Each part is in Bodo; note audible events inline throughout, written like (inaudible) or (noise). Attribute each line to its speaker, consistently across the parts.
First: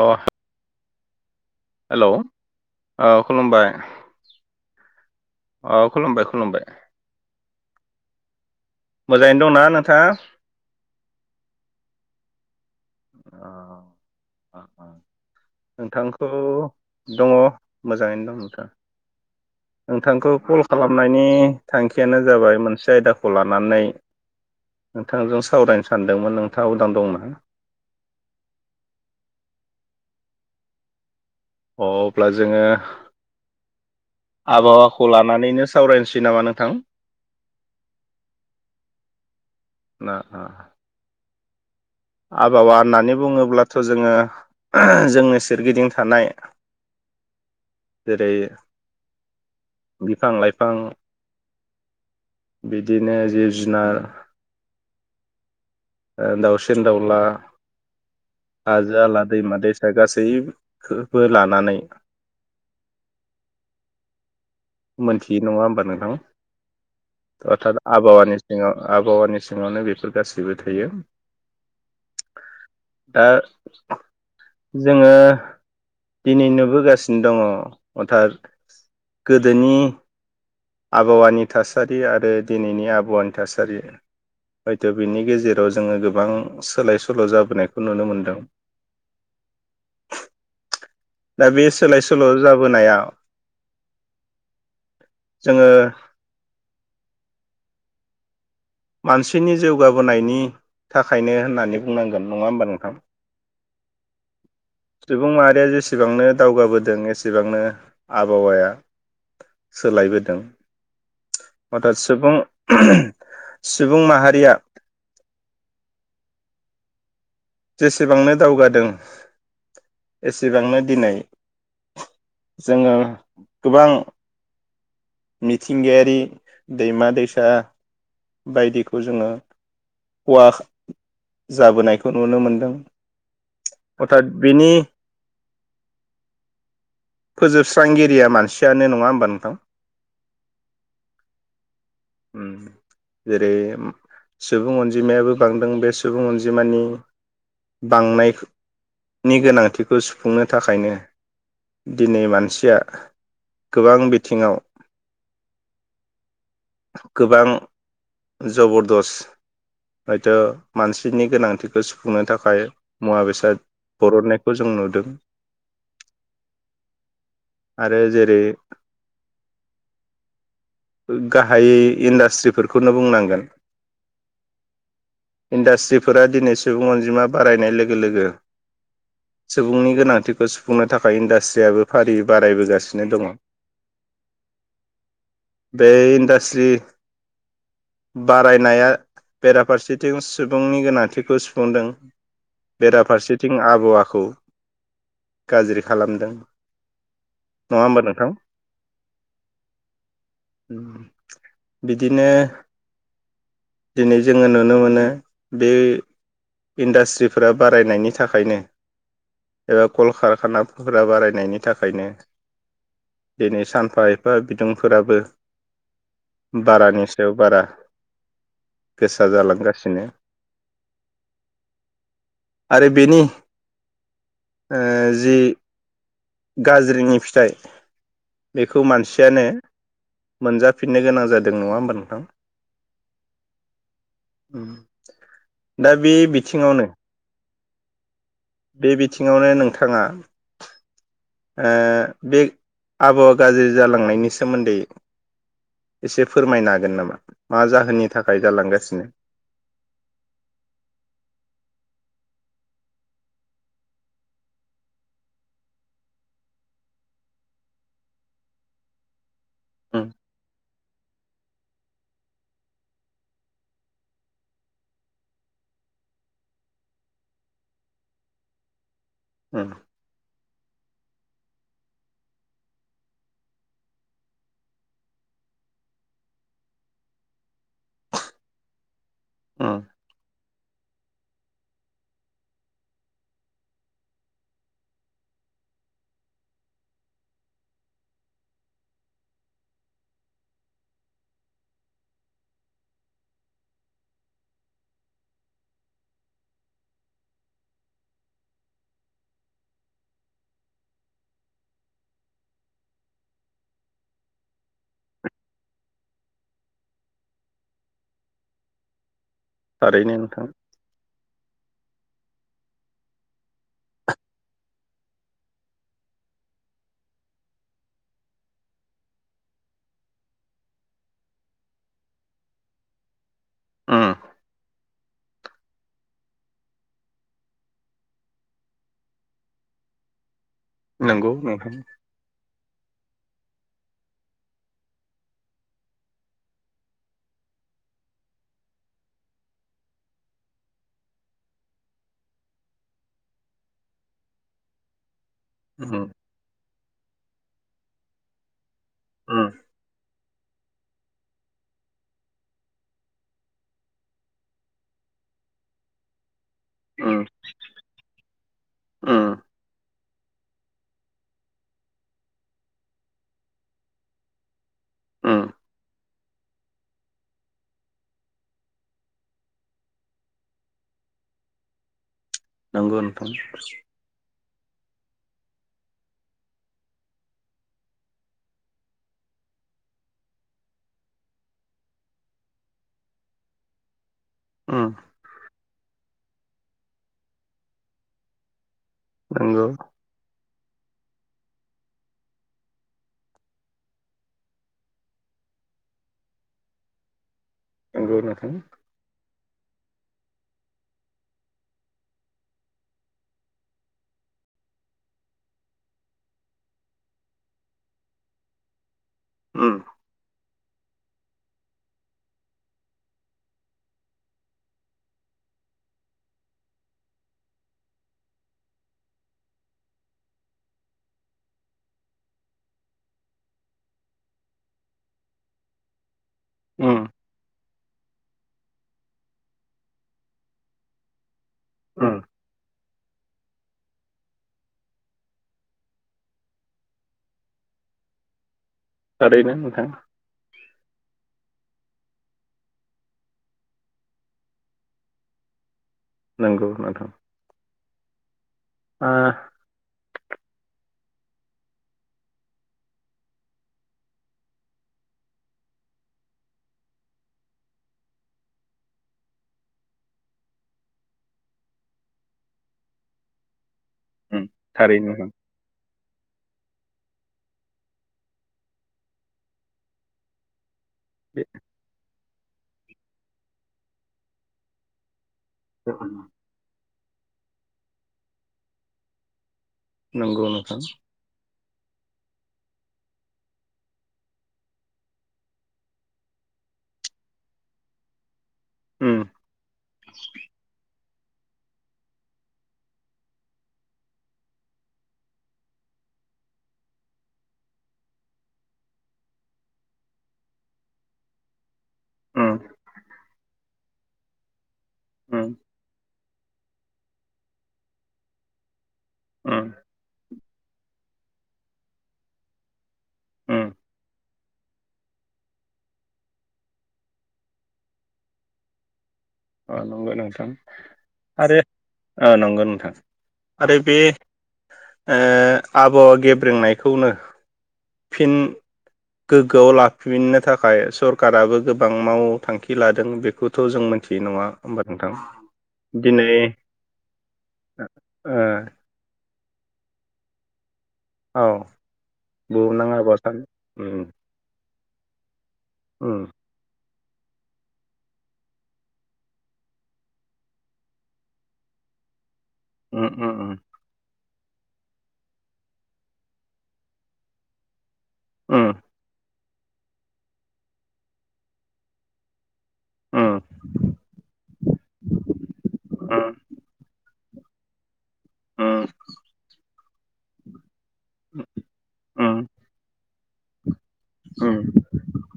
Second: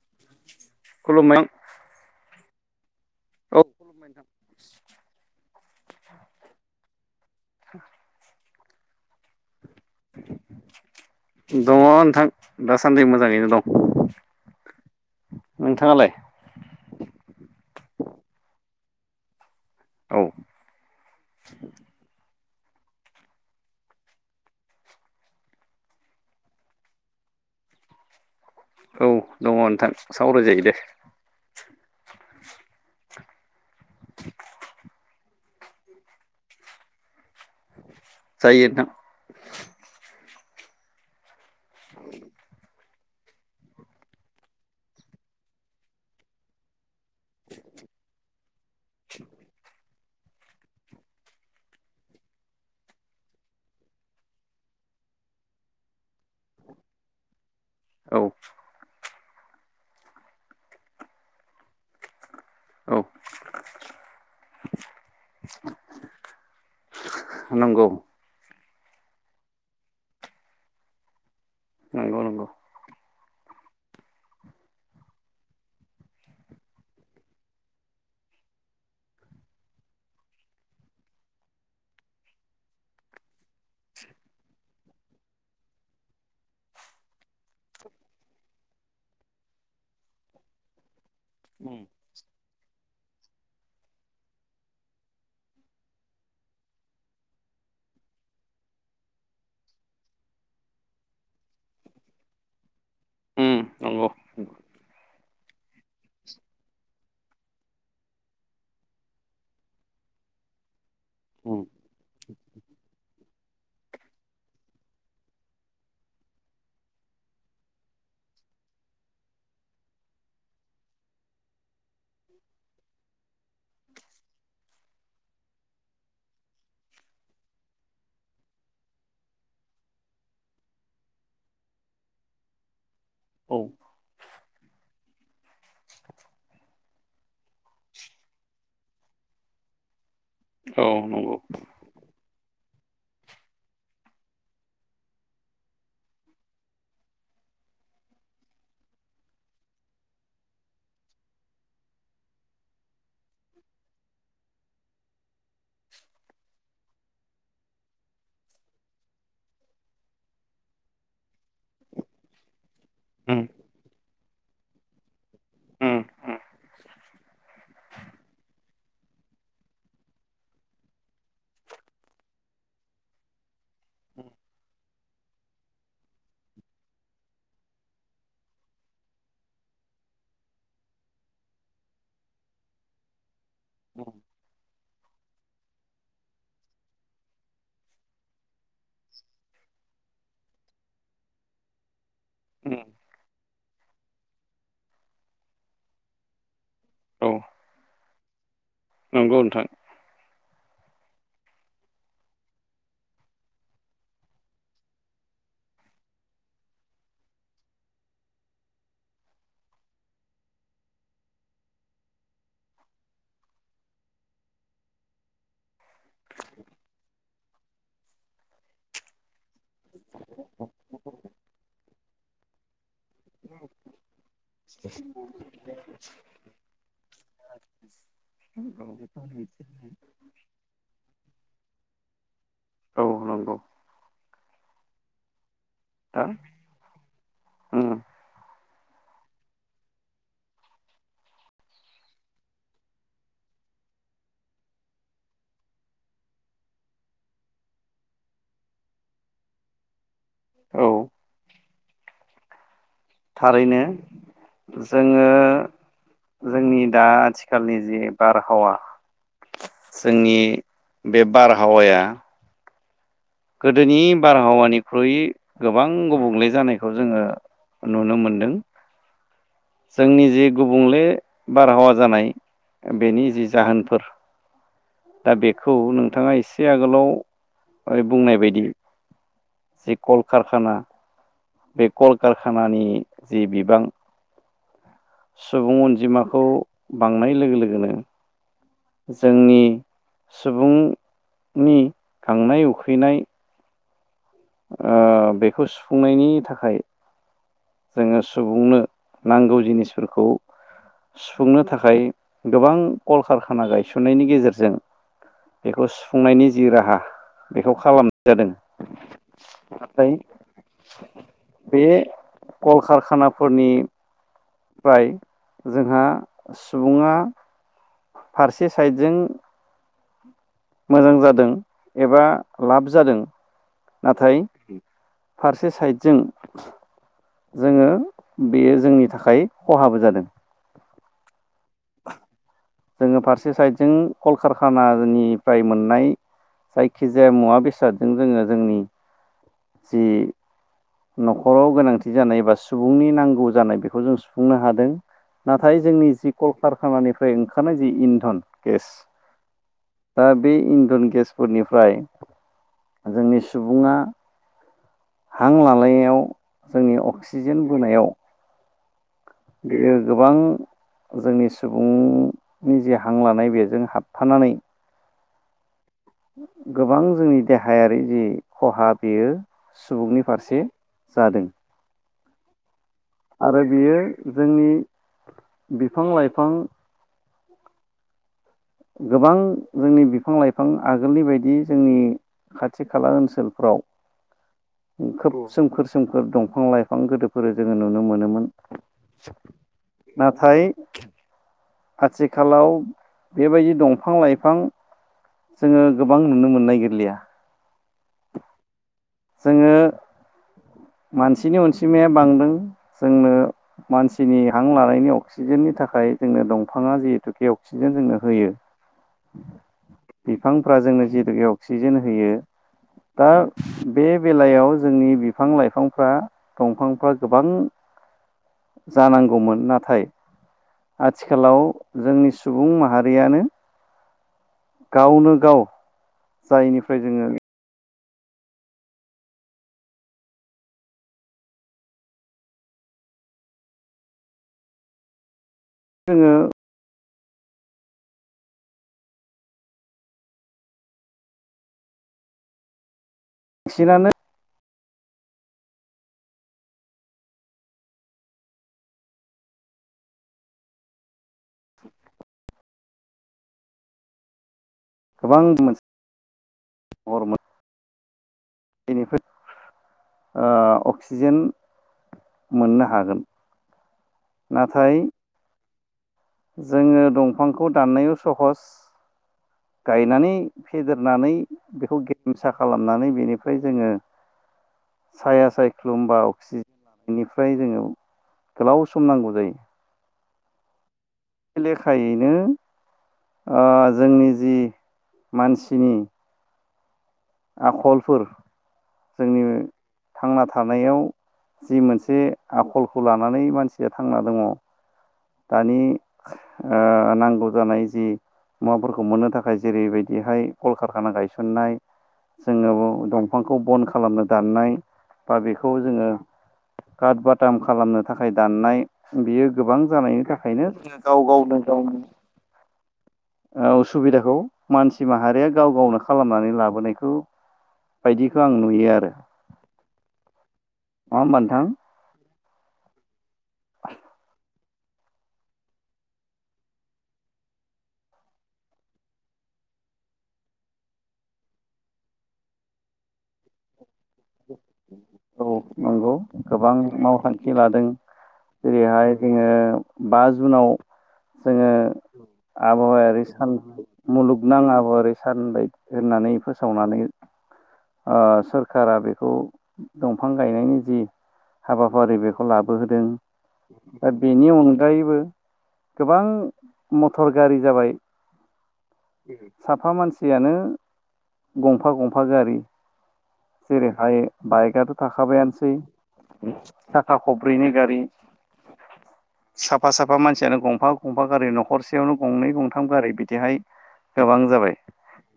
Speaker 1: अ
Speaker 2: खुलुमबाय
Speaker 1: हेल'। औ खुलुमबाय, औ खुलुमबाय खुलुमबाय।
Speaker 2: (inaudible)
Speaker 1: मोजाङैनो दंना नोंथाङा?
Speaker 2: दङ' नोंथां दासान्दि
Speaker 1: अ
Speaker 2: मोजाङैनो दं।
Speaker 1: अ अ
Speaker 2: नोंथाङालाय
Speaker 1: नोंथांखौ दङ' मोजाङैनो दं नोंथां।
Speaker 2: औ
Speaker 1: नोंथांखौ कल खालामनायनि थांखियानो जाबाय मोनसे आयदाखौ लानानै नोंथांजों सावरायनो सानदोंमोन नोंथाङा उदां दं ना?
Speaker 2: औ दङ' नोंथां, सावराय जायो दे।
Speaker 1: अ अब्ला जोङो आबहावाखौ लानानैनो सावरायनोसै नामा नोंथां?
Speaker 2: जायो नोंथां।
Speaker 1: ना आ।
Speaker 2: (unintelligible)
Speaker 1: आबहावा होननानै बुङोब्लाथ' जोङो जोंनि सोरगिदिं थानाय जेरै बिफां लाइफां बिदिनो जिब जुनार दावसिन दाउला
Speaker 2: औ।
Speaker 1: हाजो हाला दैमा दैसा गासैबो लानानै
Speaker 2: औ
Speaker 1: मोनथिय नंङा होमबा नोंथां अर्थत
Speaker 2: नंगौ
Speaker 1: आबहावानि सिङाव आबहावानि सिङावनो बेफोर गासैबो थायो।
Speaker 2: नंगौ नंगौ।
Speaker 1: दा जोङो दिनै नुबोगासिनो दङ हथार गोदोनि। आबहावानि थासारि आरो दिनैनि आबहावानि थासारि हयथ' बिनि गेजेराव जोंङो गोबां सोलाय सोल' जाबोनायखौ नुनो मोनदों। दा बे सोलाय सोल' जाबोनायाव जोङो मानसिनि जौगाबोनायनि थाखायनो होननानै बुंनांगोन नङा होमबा नोंथां।
Speaker 2: उम नंगौ।
Speaker 1: सुबुं माहारिया जेसेबांनो दावगाबोदों एसेबांनो आबहावाया सोलायबोदों
Speaker 2: उम
Speaker 1: सुबुं सुबुं माहारिया जेसेबांनो दावगादों एसेबांनो दिनै जोंङो गोबां मिथिंगायारि दैमा दैसा बायदिखौ जोंङो हवा जाबोनायखौ नुनो मोनदों
Speaker 2: औ
Speaker 1: अर्थात बिनि फोजोबस्रांगिरिया मानसियानो नङा होमबा नोंथां।
Speaker 2: औ नंगौ।
Speaker 1: उम जेरै सुबुं अनजिमायाबो बांदों बे सुबुं अनजिमानि बांनाय नि गोनांथिखौ सुफुंनो थाखायनो दिनै मानसिया गोबां बिथिंङाव
Speaker 2: (inaudible)
Speaker 1: गोबां जबरदस्त हयथ' मानसिनि गोनांथि बेखौ सुफुंनो थाखाय मुवा
Speaker 2: उम
Speaker 1: बेसाद बरननायखौ जों नुदों
Speaker 2: उम
Speaker 1: आरो जेरै गाहायै इन्डास्ट्रिफोरखौनो बुंनांगोन इन्डास्ट्रिफोरा दिनै सुबुं अनजिमा बारायनाय लोगो लोगो सुबुंनि गोनांथिखौ सुफुंनो थाखाय इन्डास्ट्रियाबो फारि बारायबोगासिनो दंङ
Speaker 2: औ।
Speaker 1: बे इन्डास्ट्रि बारायनाया बेराफारसेथिं सुबुंनि गोनांथिखौ सुफुंदों
Speaker 2: उम
Speaker 1: बेराफारसेथिं आबहावाखौ गाज्रि खालामदों
Speaker 2: औ
Speaker 1: नङा होमबा नोंथां।
Speaker 2: नंगौ नोंथां।
Speaker 1: बिदिनो दिनै जोंङो नुनो मोनो बे इन्डास्ट्रिफोरा बारायनायनि थाखायनो एबा कलकारखानाफोरा बारायनायनि थाखायनो दिनै सानफा एफा बिदुंफोराबो बारानि सायाव बारा गोसा जालांगासिनो आरो बेनि ओ जि गाज्रिनि फिथाइ बेखौ मानसियानो मोनजाफिननो गोनां जादों नंङा होमबा नोंथां?
Speaker 2: औ नंगौ
Speaker 1: दा बे बिथिङावनो
Speaker 2: उम
Speaker 1: बे बिथिङावनो नोंथाङा आ बे आबहावा गाज्रि जालांनायनि सोमोन्दै एसे फोरमायनो हागोन नामा? मा जाहोननि थाखाय जालांगासिनो?
Speaker 2: औ। थारैनो। जोङो जोंनि दा आथिखालनि जि बारहावा।
Speaker 1: उम
Speaker 2: जोंनि बे बारहावाया गोदोनि बारहावानिख्रुइ गोबां गुबुंले जानायखौ जोङो नुनो मोनदों।
Speaker 1: (unintelligible)
Speaker 2: जोंनि जि गुबुंले बारहावा जानाय, बेनि जि जाहोनफोर दा बेखौ नोंथांङा एसे आगोलाव बुंनाय बायदि
Speaker 1: (unintelligible)
Speaker 2: जि कलकारखाना बे कल कारखानानि जि बिबां सुबुं अनजिमाखौ बांनाय लोगो लोगोनो जोंनि सुबुंनि गांनाय उखैनाय बेखौ सुफुंनायनि थाखाय जोंङो सुबुंनो नांगौ जिनिसफोरखौ सुफुंनो थाखाय गोबां कलकारखाना गायसननायनि गेजेरजों बेखौ सुफुंनायनि जि राहा बेखौ खालामनाय जादों। नाथाय
Speaker 1: थारैनो नोंथां
Speaker 2: बे कलकारखानाफोरनि फ्राय जोंहा सुबुंङा फारसे साइडजों मोजां जादों एबा लाब जादों,
Speaker 1: उम
Speaker 2: नाथाय! फारसे साइडजों। जोङो बेयो जोंनि थाखाय खहाबो जादों।
Speaker 1: नंगौ नोंथां।
Speaker 2: जोंङो फारसे साइडजों कलकारखानानिफ्राय मोननाय। जायखिजाया मुवा बेसादजों जोङो जोंनि जि न'खराव गोनांथि जानाय एबा सुबुंनि नांगौ जानाय बेखौ जों सुफुंनो हादों। नाथाय
Speaker 1: उम
Speaker 2: जोंनि जि कलकारखानानिफ्राय ओंखारनाय जि इन्धन गेस
Speaker 1: उम
Speaker 2: दा बे इन्जन गेसफोरनिफ्राय जोंनि सुबुंङा हां लानायाव जोंनि
Speaker 1: उम
Speaker 2: अक्सिजेन बोनायाव।
Speaker 1: उम।
Speaker 2: बियो गोबां जोंनि सुबुंनि जि हां लानाय बेजों हाबफानानै
Speaker 1: उ
Speaker 2: गोबां जोंनि देहायारि जि खहा बेयो सुबुंनि फारसे जादों।
Speaker 1: नांगोन
Speaker 2: आरो बियो जोंनि बिफां लाइफां गोबां जोंनि बिफां लाइफां आगोलनि बायदि जोंनि खाथि खाला ओनसोलफ्राव
Speaker 1: उ
Speaker 2: खोब सोमखोर सोमखोर दंफां लाइफां गोदोफोर जोङो नुनो मोनोमोन।
Speaker 1: नंगौ।
Speaker 2: नाथाय आथिखालाव बेबायदि दंफां लाइफां जोङो गोबां नुनो मोननाय गोरलिया
Speaker 1: नंगौ नोंथां।
Speaker 2: जोङो मानसिनि अनसिमाया बांदों जोंनो मानसिनि हां लानायनि अक्सिजेननि थाखाय जोंनो दंफाङा जिहेतु अक्सिजेन जोंनो होयो।
Speaker 1: उम
Speaker 2: बिफांफ्रा जोंनो जिथुखे अक्सिजेन होयो दा बे बेलायाव जोंनि बिफां लाइफांफ्रा दंफांफ्रा गोबां जानांगौमोन नाथाय आथिखालाव जोंनि सुबुं माहारियानो गावनो गाव जायनिफ्राय
Speaker 1: उम
Speaker 2: जोङो
Speaker 1: उम
Speaker 2: जोङो
Speaker 1: थारैनो नोंथां।
Speaker 2: बांसिनानो
Speaker 1: नंगौ नोंथां ओ
Speaker 2: गोबां मोनसे (inaudible) बेनिफ्राय अक्सिजेन मोननो हागोन
Speaker 1: उम
Speaker 2: नाथाय
Speaker 1: थारैनो
Speaker 2: जोङो दंफांखौ दाननायाव सहस गायनानै फेदेरनानै
Speaker 1: बे
Speaker 2: बेखौ सा खालामनानै बेनिफ्राय जोङो साया सायख्लुमबा अक्सि बेनिफ्राय जोङो गोलाव सम नांगौ जायो।
Speaker 1: नंगौ नोथां।
Speaker 2: बे लेखायैनो ओ जोंनि जि मानसिनि आखलफोर
Speaker 1: उम
Speaker 2: जोंनि थांना थानायाव जि मोनसे आखलखौ लानानै मानसिया थांना दङ दानि नांगौ जानाय जि मुवाफोरखौ मोननो थाखाय जेरैबायदिहाय कलकारखाना गायसननाय
Speaker 1: उम
Speaker 2: जोङो दंफांखौ बन खालामनो दाननाय बा
Speaker 1: उम
Speaker 2: बेखौ जोङो कार्ड बाटाम खालामनो थाखाय दाननाय बेयो
Speaker 1: उम
Speaker 2: गोबां जानायनि थाखायनो गाव गावनो गावनि
Speaker 1: उम
Speaker 2: ओ उसुबिदाखौ मानसि माहारिया गाव गावनो खालामनानै लाबोनायखौ बायदिखौ आं नुयो आरो।
Speaker 1: अ नंगौ नोंथां
Speaker 2: नङा होमबा
Speaker 1: आरो
Speaker 2: नोंथां
Speaker 1: ओ नंगौ नोंथां। आरो बे ओ आबहावा गेब्रेंनायखौनो फिन गोग्गोआव लाफिननो थाखाय सरकाराबो गोबां मावथांखि लादों बेखौ बेथ' जों मोनथियो नङा होमबा नोंथां।
Speaker 2: नांगौ
Speaker 1: दिनै
Speaker 2: गोबां मावथांखि लादों
Speaker 1: ओ
Speaker 2: जेरैहाय जोङो बा जुनाव
Speaker 1: औ
Speaker 2: जोङो
Speaker 1: बुहुमनां आबाद
Speaker 2: आबहावायारि सान
Speaker 1: उम
Speaker 2: मुलुग नाङाबो ओरै सानबाय
Speaker 1: उम
Speaker 2: होननानै फोसावनानै ओ सोरखारा बेख खौ दंफां गायनायनि जि हाबाफारि बेखौ लाबोहोदों
Speaker 1: उम उम
Speaker 2: दा बेनि अनगायैबो गोबां मटर गारि जाबाय।
Speaker 1: ओम
Speaker 2: साफा मानसियानो गंफा गंफा गारि
Speaker 1: उम
Speaker 2: जेरैहाय बाइकआथ' थाखाबायानोसै (unintelligible) साखा खब्रैनि गारि
Speaker 1: ओय
Speaker 2: साफा साफा मानसियानो गंफा गंफा गारि न'खरसेयावनो
Speaker 1: उम
Speaker 2: गंनै गंथाम गारि बिदिहाय गोबां
Speaker 1: उम
Speaker 2: जाबाय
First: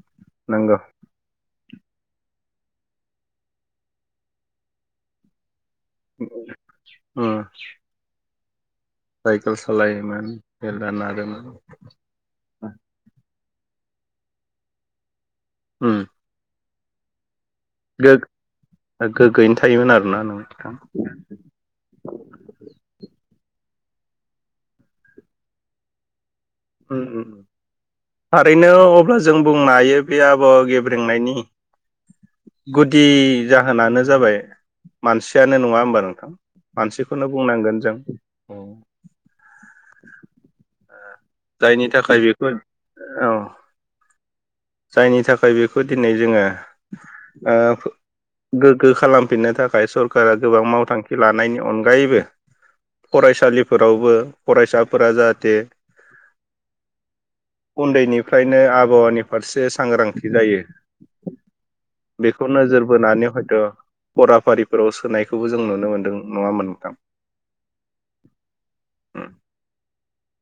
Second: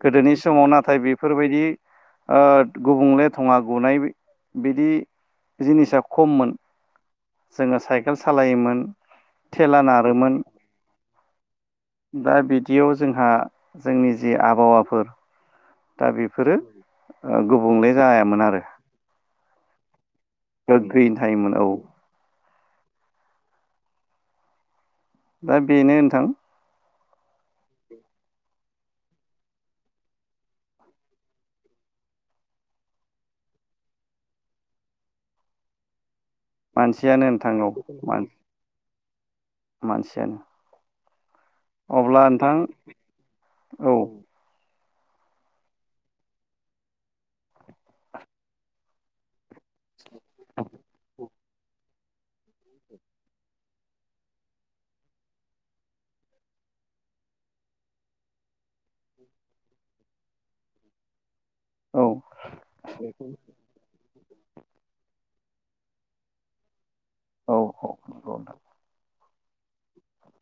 Speaker 2: गोदोनि समाव
Speaker 1: नंगौ
Speaker 2: नाथाय बेफोरबायदि ओ गुबुंले थङा गुनाय बिदि जिनिसा खममोन
Speaker 1: उम
Speaker 2: जोङो साइकेल सालायोमोन
Speaker 1: साइकेल
Speaker 2: थेला
Speaker 1: सालायोमोन
Speaker 2: नारोमोन
Speaker 1: मेरला नारोमोन
Speaker 2: दा बिदियाव जोंहा जोंनि जि आबहावाफोर
Speaker 1: उम
Speaker 2: दा बेफोरो ओ गुबुंले जायामोन आरो
Speaker 1: दा गोग्गोयै थायोमोन आरो ना नों
Speaker 2: गोगैयनो थायोमोन औ दा बेनो होनथां
Speaker 1: उम थारैनो अब्ला जों बुंनो हायो बे आबहावा गेब्रेंनायनि गुदि जाहोनानो जाबाय मानसियानो नङा होमबा नोंथां
Speaker 2: मानसियानो
Speaker 1: मानसिखौनो
Speaker 2: नोंथां
Speaker 1: बुंनांगोन जों
Speaker 2: औ मानसियानो
Speaker 1: जायनि थाखाय
Speaker 2: अब्ला
Speaker 1: बेखौ
Speaker 2: नोंथां
Speaker 1: औ
Speaker 2: औ
Speaker 1: जायनि थाखाय बेखौ दिनै जोङो ओ गोग्गो खालामफिननो थाखाय (unintelligible) सरकारा गोबां मावथांखि लानायनि अनग अरायबो फरायसालिफोरावबो फरायसाफोरा जाहाथे उन्दैनिफ्रायनो आबहावानिफ्राय फारसे सांग्रांथि जायो बेखौ नोजोर बोनानै हयथ' फराफारिफोराव सोनायखौबो जों नुनो मोन्दों नङा होमब्ला नोंथां
Speaker 2: औ औ औ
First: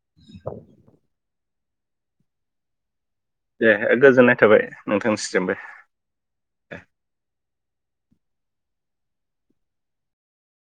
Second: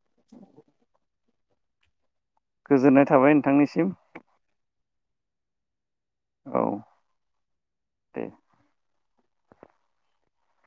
Speaker 2: (inaudible) गोजोन्नाय थाबाय
Speaker 1: दे
Speaker 2: नोंथांनिसिम
Speaker 1: गोजोननाय थाबाय नोंथांसिमबो
Speaker 2: औ दे